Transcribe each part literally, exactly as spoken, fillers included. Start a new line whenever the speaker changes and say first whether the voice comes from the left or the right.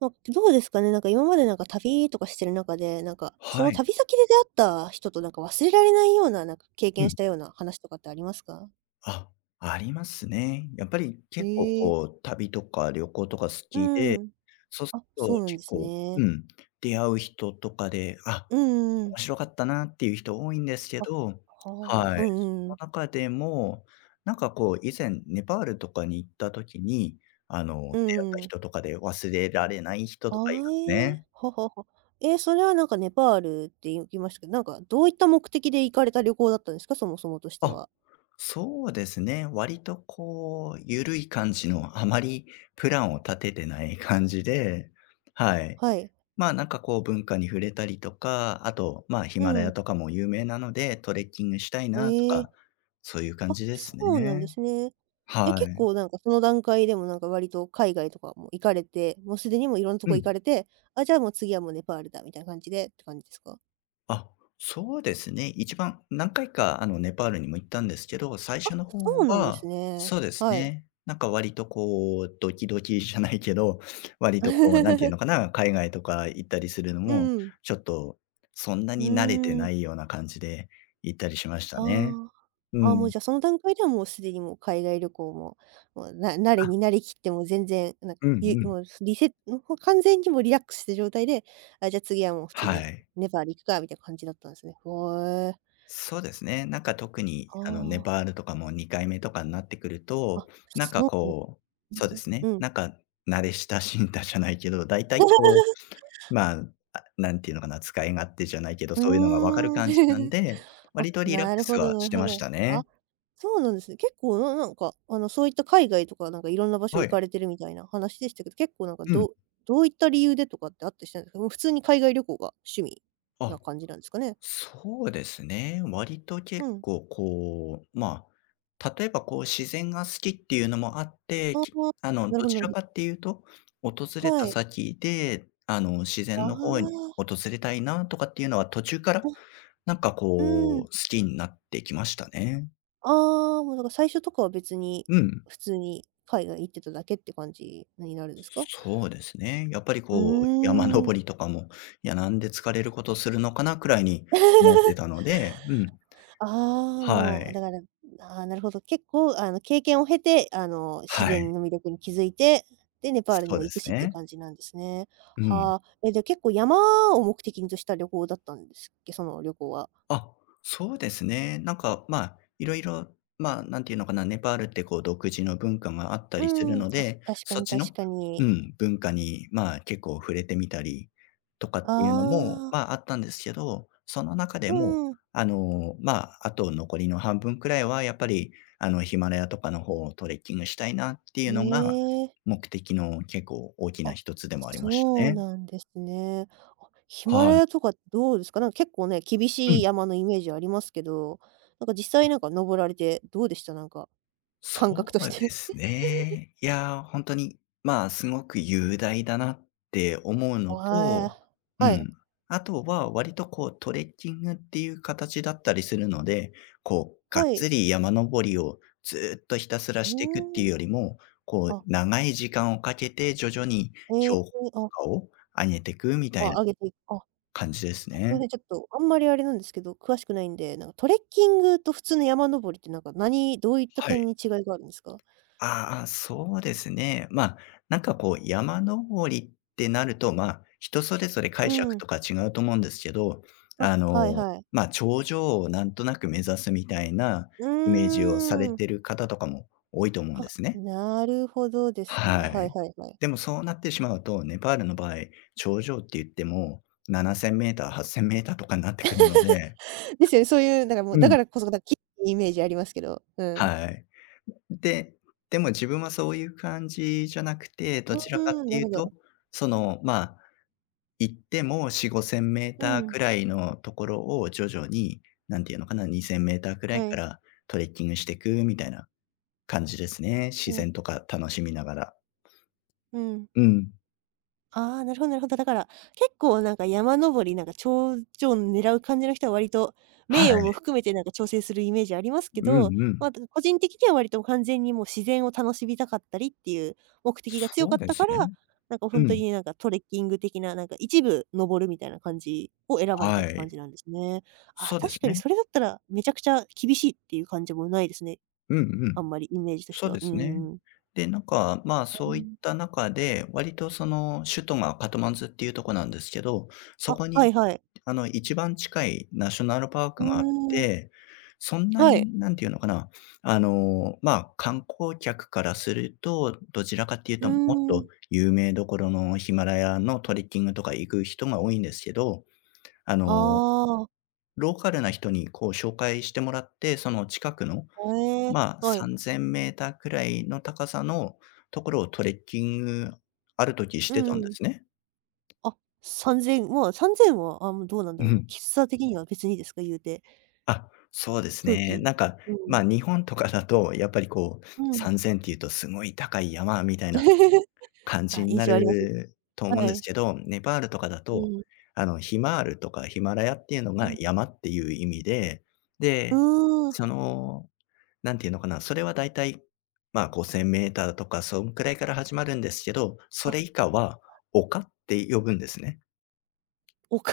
right: ま、どうですかね、なんか今までなんか旅とかしてる中で、なんか、そ
left: は
right: の
left: い。
right: 旅先で出会った人となんか忘れられないような、なんか経
left: う
right: 験し
left: ん。
right: たような話とかってありますか？
left: あ、ありますね。やっぱり
right: へ
left: 結構
right: え。
left: こう、旅とか旅行とか好き
right: う
left: で、
right: ん。
left: そうす
right: あ、
left: る
right: そ
left: と
right: うなんで
left: 結
right: す
left: 構う
right: ね。
left: ん、出会う人とかで、あ、
right: うんうんうん。
left: 面白かったなっていう人多いんですけ
right: あ、は
left: ど、
right: あ、うん
left: は
right: う
left: い。そ
right: んうん。
left: の中でも、なんかこう以前ネパールとかに行った時に、あの、出会っ
right: う
left: た
right: ん。
left: 人とかで忘れられない人
right: あ
left: とかい
right: あ、
left: ま
right: え
left: す
right: え、
left: ね。
right: ははは。え、それはなんかネパールって言いましたけど、なんかどういった目的で行かれた旅行だったんですか？そもそもとして
left: あ、
right: は。
left: そうですね。割とこう、ゆるい感じの、あまりプランを立ててない感じで、はい。
right: はい。
left: まあなんかこう文化に触れたりとか、あと、まあヒ
right: う
left: マラヤ
right: ん。
left: とかも有名なので、トレッキングしたいなと
right: え
left: か、
right: え。
left: そういう感
right: あ、
left: じで
right: そ
left: す
right: うなんで
left: ね。
right: すね。え、
left: は
right: 結
left: い。
right: 構なんかその段階でもなんか割と海外とかも行かれて、もうすでにもういろんなと
left: う
right: こ行か
left: ん。
right: れて、あ、じゃあもう次はもうネパールだみたいな感じでって感じですか？
left: あ、そうですね。一番何回か、あの、ネパールにも行ったんですけど、最
right: あ、
left: 初の方
right: そうなんです
left: は
right: ね。
left: そうです
right: はい。
left: ね。なんか割とこう、ドキドキじゃないけど、割とこう、なんていうの かな、海外とか行ったりするの
right: う
left: も、
right: んうん。
left: ちょっとそんな
right: う
left: に慣れて
right: ーん。
left: ないような感じで行ったりしました
right: あ
left: ね。
right: あ。
left: う
right: ああ、もう
left: ん。
right: じゃあその段階ではもうすでにもう海外旅行も、もうな慣れに
left: あ、
right: 慣れきってもう全然、なんか
left: うんう
right: ゆ
left: ん。
right: もうリセもう完全にもうリラックスした状態で、あ、じゃあ次はもう普通
left: は
right: に
left: い。
right: ネパール行くかみたいな感じだったんですね。ふおえ。
left: そうですね。なんか特に
right: あ
left: あのネパ
right: あ。
left: ールとかもにかいめとかになってくると、
right: あ、
left: なんか
right: そう
left: こう、
right: なん
left: そうで
right: ね。
left: すね、
right: うん。
left: なんか慣れ親しんだじゃないけど、大体こう、まあ、あ、なんていうのかな、使い勝手じゃないけど、
right: う
left: そういうのがわかる
right: ーん。
left: 感じなん で、
right: あ、
left: 割とリラック
right: なる
left: ス
right: ほど
left: は
right: な
left: し
right: る
left: て
right: ほ
left: まし
right: ど。
left: た
right: あ、
left: ね。
right: そうなんですね。結構ななんか、あの、そういった海外とか、なんかいろんな場所
left: は
right: 行か
left: い。
right: れてるみたいな話でしたけど、結構なんか、
left: う
right: ど
left: ん。
right: うどういった理由でとかってあったりしたんですか？もう普通に海外旅行が趣味な
left: あ、
right: 感じなんですかね？
left: そうですね。割と
right: う
left: 結
right: ん。
left: 構こう、まあ、例えばこう自然が好きっていうのもあって、
right: ああ、
left: きあの、
right: なる
left: ど
right: ほど
left: ち
right: なる
left: ら
right: ほ
left: か
right: ど。
left: っていうと、訪れ
right: は
left: た
right: い。
left: 先で、あの、自
right: あ
left: 然
right: あ、
left: の方に
right: あ、
left: 訪れたいなとかっていうのは途中から、なんか
right: う
left: こう、
right: ん。
left: 好きになってきましたね。
right: ああ、もうなんか最初とかは別に、
left: うん。
right: 普通に海外行ってただけって感じになるんですか？
left: そうですね。やっぱり
right: う
left: こう、山
right: ーん。
left: 登りとかも、いや、なんで疲れることするのかなくらいに 思ってたので、うん。
right: ああ、
left: は
right: もう、だ
left: い。
right: から、ああ、なるほど。結構、あの、経験を経て、あの、自
left: は
right: 然
left: い。
right: の魅力に気づいて、で、ネパールに
left: そう
right: も
left: で
right: 行く
left: す
right: しっていう
left: ね。
right: 感じなんですね。
left: うん。
right: はあ。え、じゃあ結構山を目的にとした旅行だったんですっけ？その旅行は。
left: あ、そうですね。なんか、まあ、いろいろまあ、なんていうのかな、ネパールってこう独自の文化があった
right: う
left: りする
right: ん。
left: の
right: あ、
left: で、
right: 確か
left: そっ
right: に
left: ち
right: 確
left: の
right: か
left: う
right: に。
left: ん、文化に、まあ、結構触れてみたりとか
right: あ
left: っていうのも、
right: あ、
left: まあ、あったんですけど、その中
right: う
left: でも、
right: んね
left: あの、まあ、あと残りの半分くらいはやっぱり、あの、ヒマラヤとかの方をトレッキングしたいなっていうのが、
right: え。
left: 目的の結構大きな
right: あ、
left: 一つでもありました
right: そう
left: ね。
right: なんですね。あ、ヒマ
left: は
right: ラ
left: い。
right: ヤとかどうですか？なんか結構ね、厳
left: う
right: しい
left: ん。
right: 山のイメージありますけど、なんか実際なんか登られてどうでした？なんか
left: そ
right: 感覚とし
left: うで
right: て。
left: すね。いやー、本当に、まあ、すごく雄大だなって思うの
right: わ
left: と、
right: あ。
left: う
right: はい。
left: ん。あとは割とこうトレッキングっていう形だったりするので、こう、がっ
right: はい。
left: つり山登りをずーっとひたすら
right: う
left: していくっていう
right: ーん。
left: よりも、こう
right: あ、
left: 長い時間をかけて徐々に
right: ええ、
left: 標
right: あ、
left: 高を上げていくみた
right: あ、
left: いな
right: 上げていく。あ、
left: 感じです
right: すいま
left: ね。
right: せんちょっと、あんまりあれなんですけど、詳しくないんで、なんかトレッキングと普通の山登りってなんか、何どういった
left: は
right: 点
left: い。
right: に違いがあるんですか？
left: ああ、そうですね。まあ、なんかこう、山登りってなると、まあ、人それぞれ
right: う
left: 解釈
right: ん。
left: とか違うと思うんですけど、
right: あ、
left: あ
right: はい
left: の、
right: はい。
left: まあ、頂上をなんとなく目指すみたいな
right: う
left: イメージをされ
right: ーん。
left: てる方とかも多いと思うんで
right: あ、
left: すね。
right: なるほどですね。
left: は
right: はい
left: い。
right: はいはい。
left: でもそうなってしまうと、ネパールの場合、頂上って言っても、ななせんメーター、はっせんメーターとかになってくるので、
right: ですよね、そういうなんかもう、
left: う
right: だか
left: ん、
right: らこそ、なんキッイメージありますけど。うん。
left: はい。で、でも自分はそういう感じじゃなくて、ど
right: う
left: ちらか
right: ー
left: っ
right: ん、
left: て
right: な
left: いう
right: るほ
left: と、
right: ど。
left: その、まあ、行ってもよん、ごせんメー
right: う
left: ター
right: ん。
left: くらいのところを徐々に、なんていうのかな、にせんメーターくらい
right: は
left: か
right: い。
left: らトレッキングしていくみたいな感じですね。自
right: うん、
left: 然とか楽しみながら。
right: うん。
left: うん。
right: ああ、なるほどなるほど。だから、結構なんか山登り、なんか頂上狙う感じの人は割と、
left: は
right: 名誉
left: い。
right: も含めてなんか調整するイメージありますけ
left: うんう
right: ど、ま、あ
left: ん。
right: 個人的には割と完全にもう自然を楽しみたかったりっていう目的が強
left: そ
right: かっ
left: うで
right: た
left: す
right: から、
left: ね。
right: なんか
left: う
right: 本当
left: ん。
right: になんかトレッキング的な、なんか一部登るみたいな感じを選ばれた
left: は
right: って感
left: い。
right: じなんですね。あ
left: そ
right: ー
left: うで
right: 確
left: す
right: かに
left: ね。
right: それだったら、めちゃくちゃ厳しいっていう感じもないですね。
left: うんう
right: あん
left: ん。
right: まりイメージとし
left: そ
right: て
left: う
right: は。
left: で
right: うー
left: すね。
right: ん。
left: で、なんか、まあ、そういっ
right: ん。
left: た中で、割とその首都がカトマンズっていうとこなんですけど、そ
right: あ、
left: こ
right: は
left: に
right: いはい。
left: あの一番近いナショナルパー
right: う
left: クがあっ
right: ーん。
left: て、そんな
right: はい。
left: になんていうのかな、あの、まあ、観光客からすると、どちらかっていう
right: う
left: ともっ
right: ーん。
left: と有名どころのヒマラヤのトレッキングとか行く人が多いんですけど、あの、
right: ああ、
left: ローカルな人にこう紹介してもらって、その近くの
right: ええ、
left: まあ、
right: は
left: 3
right: い。
left: 0 0 0ーターくらいの高さのところをトレッキング、ある時し
right: う
left: て
right: んう
left: たんで
right: ん。
left: すね。
right: あ、さんぜん、まあ、さん ぜろは、あ、もうどうなんだ
left: う
right: ろう、
left: ん。
right: 喫茶的には別にですか？言うて、
left: あ、そうです
right: 空
left: ね。
right: 気
left: なんか、
right: う
left: ま、
right: ん、
left: あ日本とかだと、やっぱりこう、
right: うん。
left: さんぜんっていうとすごい高い山みたいな 感
right: あ、
left: じに
right: 印
left: な
right: 象あります。
left: ると思う
right: は
left: んです
right: い。
left: けど、ネパールとかだ
right: う
left: と、
right: ん、
left: あの、ヒマールとかヒマラヤっていうの
right: う
left: が
right: ん。
left: 山っていう意味で、
right: う
left: で、
right: ー
left: そ
right: ん。
left: のなんていうのかな、それはだいたい、まあ、ごせんーターとかそんくらいから始まるんですけど、そ
right: あ、
left: れ以下は丘って呼ぶんですね。
right: 丘？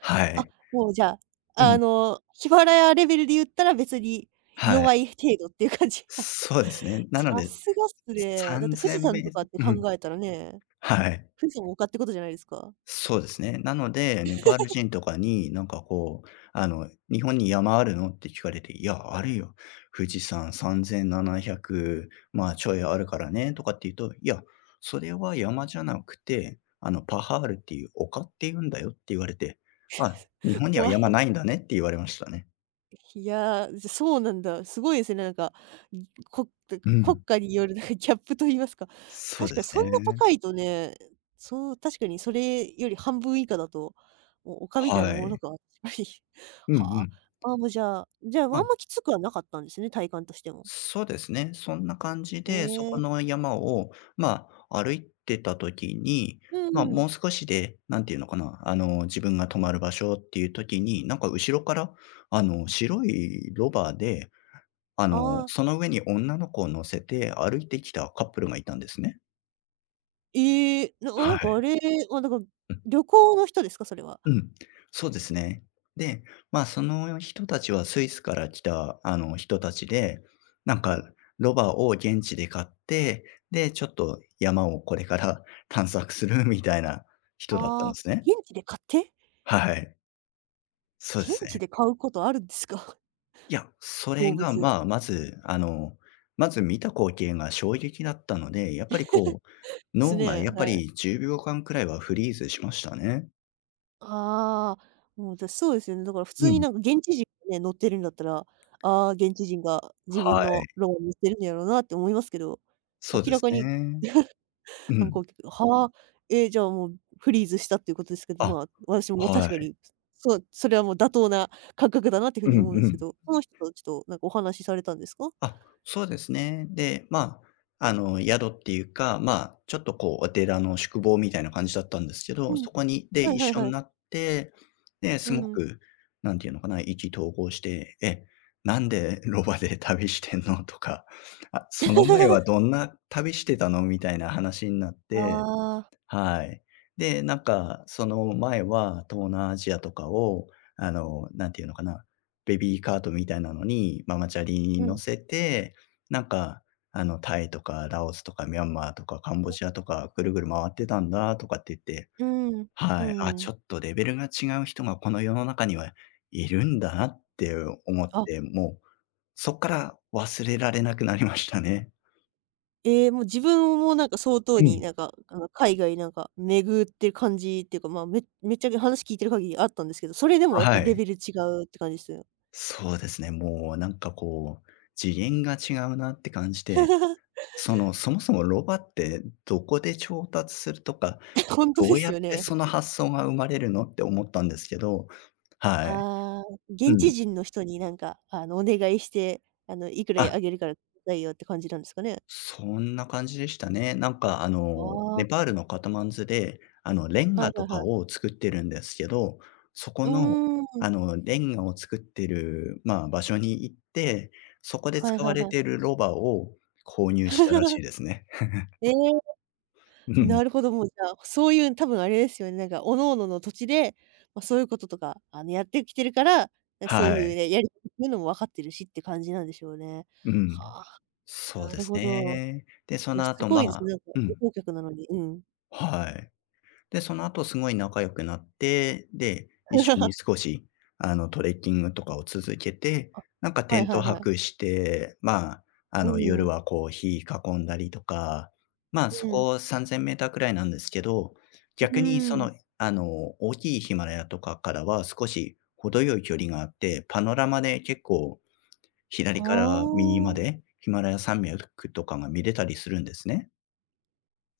left: は
right: あ、
left: い。
right: もうじゃあ、
left: う
right: あ
left: ん。
right: の、ヒマラヤレベルで言ったら別に
left: はい。
right: 弱い程度っていう感じ。はい。
left: そうですね。なの
right: さ
left: で、
right: すがっすね。だって富士
left: さんぜん
right: 山
left: メ
right: と
left: ー
right: かって
left: う
right: 考
left: ん。
right: えたらね、
left: はい。
right: 富士山も丘ってことじゃないですか。
left: そうですね。なので、ネパール人とかになんかこう、あの、日本に山あるのって聞かれて、いや、あるよ。富士山さんぜんななひゃく、まあ、ちょいあるからね、とかって言うと、いや、それは山じゃなくて、あの、パハールっていう丘って言うんだよって言われて、あ、日本 には
right: 怖
left: 山
right: い。
left: ないんだねって言われましたね。
right: いや、じゃ、そうなんだ。すごいですね、なんか、いこ
left: う
right: 国
left: ん。
right: 家によるなんかギャップと言いますか、
left: そう
right: 確
left: で
right: かに
left: す
right: そんな
left: ね。
right: 高いとね、そう、確かにそれより半分以下だと、もう丘みたいな
left: は
right: もの
left: い。
right: が、確かに
left: うんう
right: はあ、
left: ん。
right: ああ、もうじゃあじゃあ、まあ
left: ま
right: ん
left: あ
right: まきつくはなかったんですね、体感としても。
left: そうですね。そんな感じ
right: え
left: で、そこ
right: え、
left: の山を、まあ、歩いてた時に、
right: うん
left: まあ、
right: うん。
left: もう少しで、なんていうのかな、あの、自分が泊まる場所っていう時に、なんか後ろから、あの、白いロバで、あの、
right: ああ、
left: その上に女の子を乗せて歩いてきたカップルがいたんですね。
right: ええ、なな
left: は
right: んか
left: い。
right: あれあなんか旅行の人ですか？それは。
left: うん、そうですね。で、まあ、その人たちはスイスから来た、あの、人たちで、なんかロバを現地で買って、で、ちょっと山をこれから 探索するみたいな人だったんで
right: ああ、
left: すね。
right: 現地で買って？
left: はい。そうで
right: 現
left: す
right: 地
left: ね。
right: で買うことあるんですか？
left: いや、そ
right: 動
left: れが、
right: 物。
left: まあ、まず、あの、まず見た光景が衝撃だったので、やっぱりこ
right: で
left: う、
right: す
left: 脳が
right: ね、
left: やっぱ
right: はい。
left: りじゅうびょうかんくらいはフリーズしましたね。
right: ああ、もう私そうですよね。だから普
left: う
right: 通に
left: ん。
right: なんか現地人がね、乗ってるんだったら、ああ、現地人が自分
left: はい。
right: のロマンにしてるんやろうなって思いますけど、
left: そう
right: 明
left: で
right: ら
left: す
right: かに
left: ね。う
right: 観
left: ん。
right: 光客はあ、え、じゃあもうフリーズしたっていうことですけど、
left: あ、
right: まあ、私も確
left: は
right: か
left: い。
right: に、そう、それはもう妥当な感覚だなっていうふう
left: う
right: に
left: んう
right: 思うんですけ
left: ん。
right: ど、その人とちょっとなんかお話しされたんですか？
left: あ、そうですね。で、まあ、あの、宿っていうか、まあ、ちょっとこうお寺の宿坊みたいな感じだったんですけ
right: う
left: ど、
right: ん。
left: そこにで、
right: はい
left: 一
right: はい
left: 緒
right: は
left: に
right: い。
left: なって、で、
right: う
left: すご
right: ん。
left: く、なんていうのかな、意気投合して、「え、なんでロバで旅してんの？」とか、「あ、その前はど んな旅してたの？」みたいな話になって。
right: ああ、
left: はい。で、なんか、その前は東南アジアとかを、あの、なんていうのかな、ベビーカートみたいなのに、ママチャリに
right: う
left: 乗
right: ん、
left: せて、なんか、あの、タイとかラオスとかミャンマーとかカンボジアとかぐるぐる回ってたんだとかって言って、
right: うん、う
left: はい、あ、ちょ
right: ん。
left: っとレベルが違う人がこの世の中にはいるんだなって思っ
right: あ
left: て、もうそっから忘れられなくなりましたね。
right: ええ、もう自分もなんか相当
left: う
right: に
left: ん。
right: なんか、あの、海外なんか巡ってる感じっていうか、まあ、めめっちゃけ話聞いてる限りあったんですけど、それでもやっぱ
left: は
right: りレ
left: い。
right: ベル違うって感じですよ。
left: そうですね、もうなんかこう、次元が違うなって感じて、その、そもそもロバってどこで調達するとか、
right: ほんと
left: ど
right: で
left: う
right: す
left: やっ
right: よ
left: て
right: ね。
left: その発想が生まれるのって思ったんですけど、はい。
right: ああ、
left: う
right: 現地
left: ん。
right: 人の人になんか、あの、お願いして、あの、いくら
left: あ
right: あげるからくださいよって感じなんですかね？
left: そんな感じでしたね。なんかあ
right: あ
left: の、ネ
right: あ、
left: パールのカトマンズで、あの、レン
right: はい
left: ガ
right: は
left: と
right: いは
left: か
right: い。
left: を作ってるんですけど、そこ
right: う
left: の、
right: ーん、
left: あの、レンガを作ってる、まあ、場所に行って、そこで
right: はい
left: 使
right: は
left: わ
right: い
left: れ
right: はい。
left: てるロバを購入したらし いですね。
right: ええ。
left: うん。
right: なるほど、もうじゃあ、そういう多分あれですよね、なんか各々のの土地で、ま、そういうこととか、あの、やってきてるから、なんかそう
left: は
right: いう
left: い。
right: ね、やり方っていうのも分かってるしって感じなんでしょうね。
left: うん。
right: はあ、
left: そう
right: な
left: で
right: る
left: す
right: ほど。
left: ね。で、そ
right: いや、
left: の
right: す
left: 後、
right: ご
left: ま
right: いですね、
left: あ
right: なんか
left: う
right: 旅
left: ん、
right: 行客なのに、うん。
left: はい。で、その後すごい仲良くなって、で、一緒に 少し、あの、トレッキングとかを続けて、
right: あ、
left: なんかテ
right: はい
left: ン
right: は
left: ト
right: いはい。
left: 泊して、まあ、あ
right: う
left: の、夜
right: ん、
left: はこう火囲んだりとか、まあ、そ
right: うん、
left: こさんぜんメーターくらいなんですけど、
right: う
left: 逆にそ
right: ん。
left: の、あの、大きいヒマラヤとかからは少し程よい距離があって、パノラマで結構
right: あ
left: 左から右ま
right: あ。
left: でヒマラヤ山脈とかが見れたりするんですね。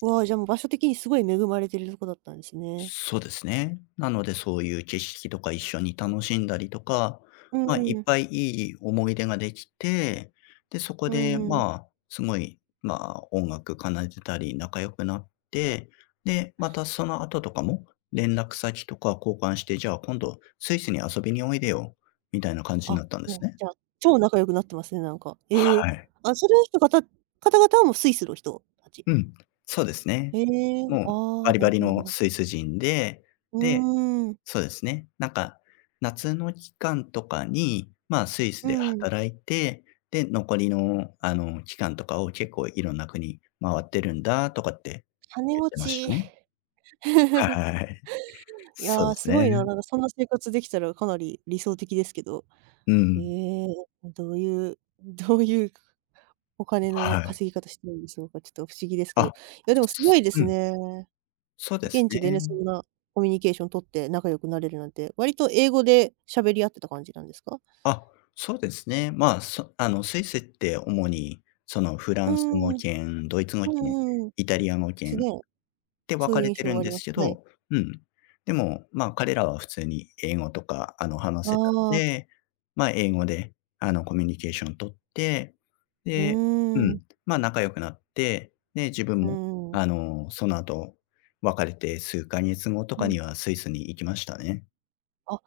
right: わあ、じゃあもう場所的にすごい恵まれてるとこだったんですね。
left: そうですね。なので、そういう景色とか一緒に楽しんだりとか、
right: う
left: まあ、い
right: ん、
left: っ
right: うん
left: ぱいいい思い出ができて、で、そこ
right: う
left: で、
right: ん。
left: まあ、すごい、まあ、音楽奏でたり、仲良くなって、で、またその後とかも、連絡先とか交換して、じゃあ今度、スイスに遊びにおいでよ、みたいな感じに
right: あ、
left: なったんで
right: も
left: す
right: う、
left: ね。
right: じゃあ、超仲良くなってますね、なんか。
left: は
right: ええ。
left: い。
right: あ、それの人かた方々はもうスイスの人たち。
left: うん。そうですね。
right: へえ、
left: もう、
right: ああ、
left: バリ
right: な
left: バ
right: る
left: リ
right: ほどなるほ
left: の
right: ど。
left: スイス人で、
right: う
left: で、
right: ーん、
left: そうですね。なんか、夏の期間とかに、まあ、スイス
right: う
left: で
right: ん、
left: 働いて、で、残りの、あの、期間とかを結構いろんな国回ってるんだとかって
right: 金
left: 言っ
right: 持
left: てました
right: ち。
left: ね。はい。
right: い
left: そうで
right: や、
left: す
right: すご
left: ね。
right: いな、なんかそんな生活できたらかなり理想的ですけど。
left: う
right: え
left: ん。
right: え、どういう、どういうお金の
left: はい。
right: 稼ぎ方してるんでしょうか、ちょっと不思議ですけど。い
left: あ、
right: や、でもすごいで
left: う
right: す
left: ん。
right: ね。
left: そうです
right: 現地でね、
left: ね。
right: そんなコミュニケーション取って仲良くなれるなんて、割と英語で喋り合ってた感じなんですか？
left: あ、そうですね。まあ、そあの、スイスって主に、その、フラ
right: うー
left: ンス語
right: ん、
left: 圏、ドイツ語
right: う
left: 圏、
right: んうん。
left: イタリア語
right: す
left: 圏
right: ね、
left: で、分
right: そう
left: か
right: いう
left: れ
right: 印
left: て
right: 象
left: る
right: は
left: ん
right: あり
left: で
right: ま
left: す
right: す。
left: け
right: はい。
left: ど、うん。でも、まあ、彼らは普通に英語とか、あの、話せたの
right: ああ、
left: で、まあ、英語で、あの、コミュニケーション取って、
right: う
left: でう
right: ーん、
left: ん、まあ、仲良くなって、で、自分
right: うー
left: も、
right: ん、
left: あの、その後、別れてすうかげつ後と
right: う
left: か
right: ん。
left: にはスイスに行きましたね。
right: あ、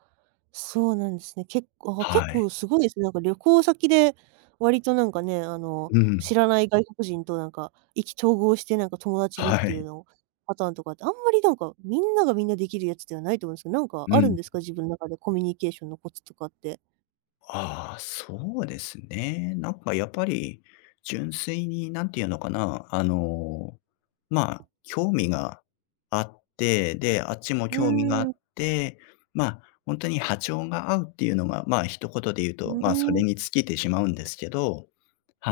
right: そうなんですね。結構あ、結
left: はい。
right: 構すごいですね。なんか旅行先で、割となんかね、あの、
left: う
right: 知
left: ん。
right: らない外国人となんか意気投合して、なんか友達にっ
left: は
right: ていう
left: い。
right: のパターンとかって、あんまりなんか、みんながみんなできるやつではないと思うんですけど、なんか
left: う
right: あるん
left: ん。
right: ですか？自分の中でコミュニケーションのコツとかって。
left: ああ、そうですね。なんかやっぱり、純粋に、なんていうのかな、あの、まあ、興味があって、で、あっちも
right: う
left: 興味があ
right: ー
left: っ
right: ん、
left: て、まあ、本当に波長が合うっていうのが、まあ、一言で言う
right: う
left: と、まあ、そ
right: ーん、
left: れに尽きてしまうんですけど、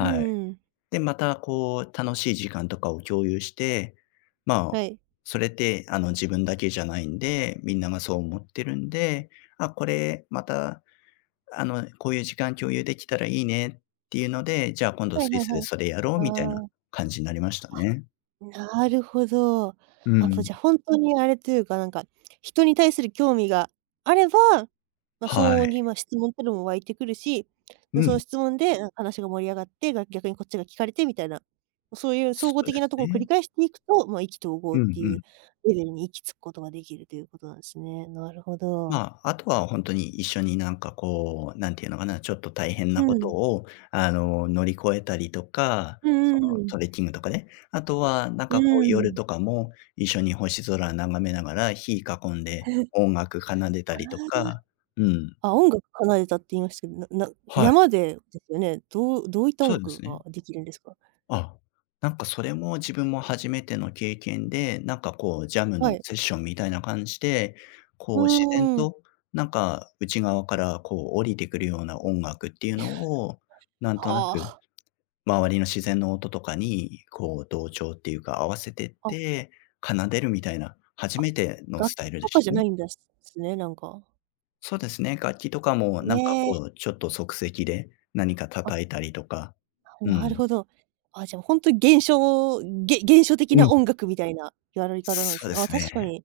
right: うん
left: い。
right: うん。
left: で、またこう、楽しい時間とかを共有して、まあ、
right: はい。
left: それって、あの、自分だけじゃないんで、みんながそう思ってるんで、あ、これまたあの、こういう時間共有できたらいいねっていうので、じゃあ今度
right: は
left: ス
right: いは
left: イ
right: い
left: ス
right: は
left: で
right: い。
left: それやろう
right: あ
left: みたいな
right: あ。
left: 感じになりましたね。
right: なるほど。
left: う
right: あ、もう
left: ん。
right: じゃ、あ本当にあれというか、なんか、人に対する興味があれば、ま、相
left: は
right: 応
left: い。
right: に、ま、質問ってのも湧いてくるし、
left: う
right: まその
left: ん。
right: 質問で、あ話が盛り上がって、が逆にこっちが聞かれてみたいな、そういう総
left: そ
right: 合
left: うで
right: 的な
left: す
right: ところを繰り
left: ね。
right: 返していくと、ま、意気投合
left: う
right: っ
left: んう
right: ていう
left: ん。
right: レベルに行き着くことができるということなんですね。なるほど。
left: まあ、あとは本当に一緒になんかこう、なんていうのかな、ちょっと大変
right: う
left: なこと
right: ん。
left: を、あの、乗り越えたりとか、
right: うん
left: そ
right: うん
left: の
right: うん。
left: トレッキングとかね。あとはなん
right: う
left: かこう
right: ー
left: 夜
right: ん。
left: とかも一緒に星空眺めながら火囲ん で
right: あ
left: 音楽奏でたりと
right: あ。
left: か、うん。
right: あ、音楽奏でたって言いましたけど、なな
left: はい、
right: 山でですよね。どうどういった音
left: そうで
right: 楽
left: すね。
right: ができるんですか？
left: あ、なんかそれも自分も初めての経験で、なんかこうジャム
right: は
left: の
right: い。
left: セッションみたいな感じで、
right: う
left: こう自然
right: ーん。
left: となんか内側からこう降りてくるような音楽っていうのを、なん
right: は
left: となく
right: あ。
left: 周りの自然の音とかにこう同調っていうか合わせてっ
right: あ、
left: て奏でるみたいな、初
right: あ、
left: めての
right: 楽
left: ス
right: 器
left: タイルで
right: とか
left: し
right: じゃ
left: た
right: な
left: ね。
right: いんです、すね、なんか。
left: そうですね、楽器とかもなんか
right: ねえ。
left: こうちょっと即席で何か
right: あ、
left: 叩いたりとか、う
right: なる
left: ん。
right: ほど。あ、じゃあほんとに現象げ現象的
left: う
right: な
left: ん。
right: 音楽みたいなやり方なんで
left: そ
right: す
left: うで
right: ね。あ、
left: す
right: 確か
left: ね。
right: に、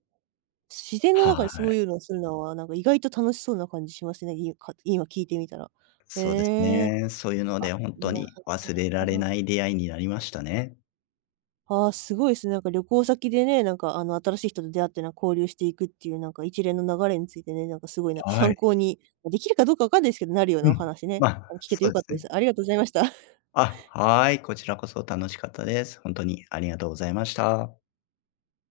right: 自然の中
left: は
right: でそうい
left: い。
right: うのをするのは、なんか意外と楽しそうな感じしますね、いか今聞いてみたら。へ
left: そうです
right: え。
left: ね。そういうので本当
right: なる
left: に忘れら
right: ほ
left: れ
right: ど。
left: ない出会いになりましたね。
right: ああ、すごいですね。なんか旅行先でね、なんかあの新しい人と出会ってなんか交流していくっていうなんか一連の流れについてね、なんかすごいなんか
left: は
right: 参
left: い。
right: 考に、ま、できるかどうかわかんないですけど、なるよう
left: う
right: なお
left: ん。
right: 話ね、
left: ま
right: あ
left: あ、
right: の聞けて
left: そ
right: 良
left: う
right: か
left: で
right: った
left: す
right: で
left: ね。
right: す。ありがとうございました。
left: あ、はい、こちらこそ楽しかったです。本当にありがとうございました。